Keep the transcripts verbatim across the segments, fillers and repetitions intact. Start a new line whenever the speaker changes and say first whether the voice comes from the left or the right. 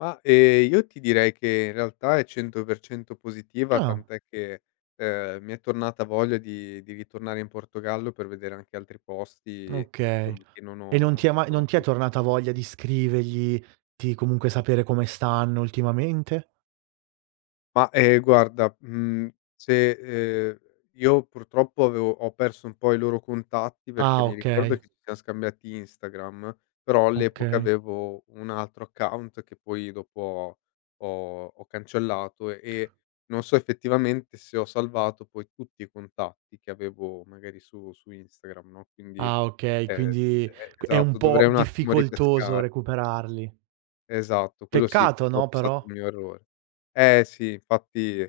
left: Ma, ehm, io ti direi che in realtà è cento per cento positiva,
right: Ah.
left: tant'è che, ehm, mi è tornata voglia di di ritornare in Portogallo, per vedere anche altri posti,
right: Okay.
left: insomma, che non
right: E non
left: ho
right: ti è ma
left: non
right: non
left: ho
right: ti è
left: visto.
right: tornata voglia di scrivergli, di comunque sapere come stanno ultimamente?
left: Ma, ehm, guarda, mhmm, se, ehm, io purtroppo avevo ho perso un po' i loro contatti, perché
right: Ah,
left: mi
right: okay.
left: ricordo che ci siam scambiati Instagram, però all'epoca
right: Okay.
left: avevo un altro account, che poi dopo ho ho ho cancellato, e non so effettivamente se ho salvato poi tutti i contatti che avevo magari su -su Instagram, no, quindi,
right: Ah okay,
left: ehm,
right: quindi
left: e
right: q è un
left: esatto
right: po'
left: dovrei un attimo
right: difficoltoso
left: ripescare.
right: recuperarli.
left: Esatto, quello sì,
right: Peccato,
left: purtroppo
right: no,
left: è stato un
right: però?
left: mio errore. Eh, sì infatti,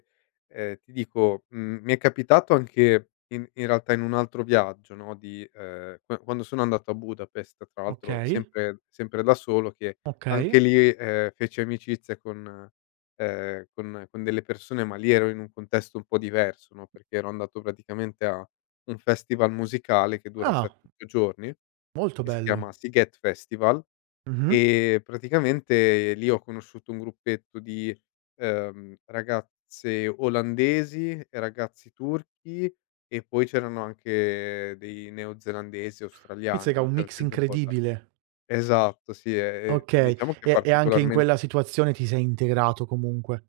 left: ehm, ti dico, mhmm, mi è capitato anche in in realtà in un altro viaggio, no, di ehm, q quando sono andato a Budapest, tra l'altro
right: Okay.
left: sempre sempre da solo, che anche
right: Okay.
left: lì, ehm, feci amicizia con, ehm, con con delle persone, ma lì ero in un contesto un po' diverso, no, perché ero andato praticamente a un festival musicale, che dura
right: Ah.
left: sette otto giorni,
right: Molto
left: che si chiama
right: bello.
left: Sziget Festival,
right: Mh-mh.
left: e praticamente lì ho conosciuto un gruppetto di, ehm, ragazze olandesi e ragazzi turchi e poi c'erano anche dei neozelandesi e australiani,
right: Mizzica,
left: no,
right: un
left: c'era
right: mix
left: gente un po' da
right: incredibile.
left: esatto, sì, ehm,
right: Okay,
left: diciamo che è
right: e e anche in quella
left: particolarmente
right: situazione ti sei integrato comunque.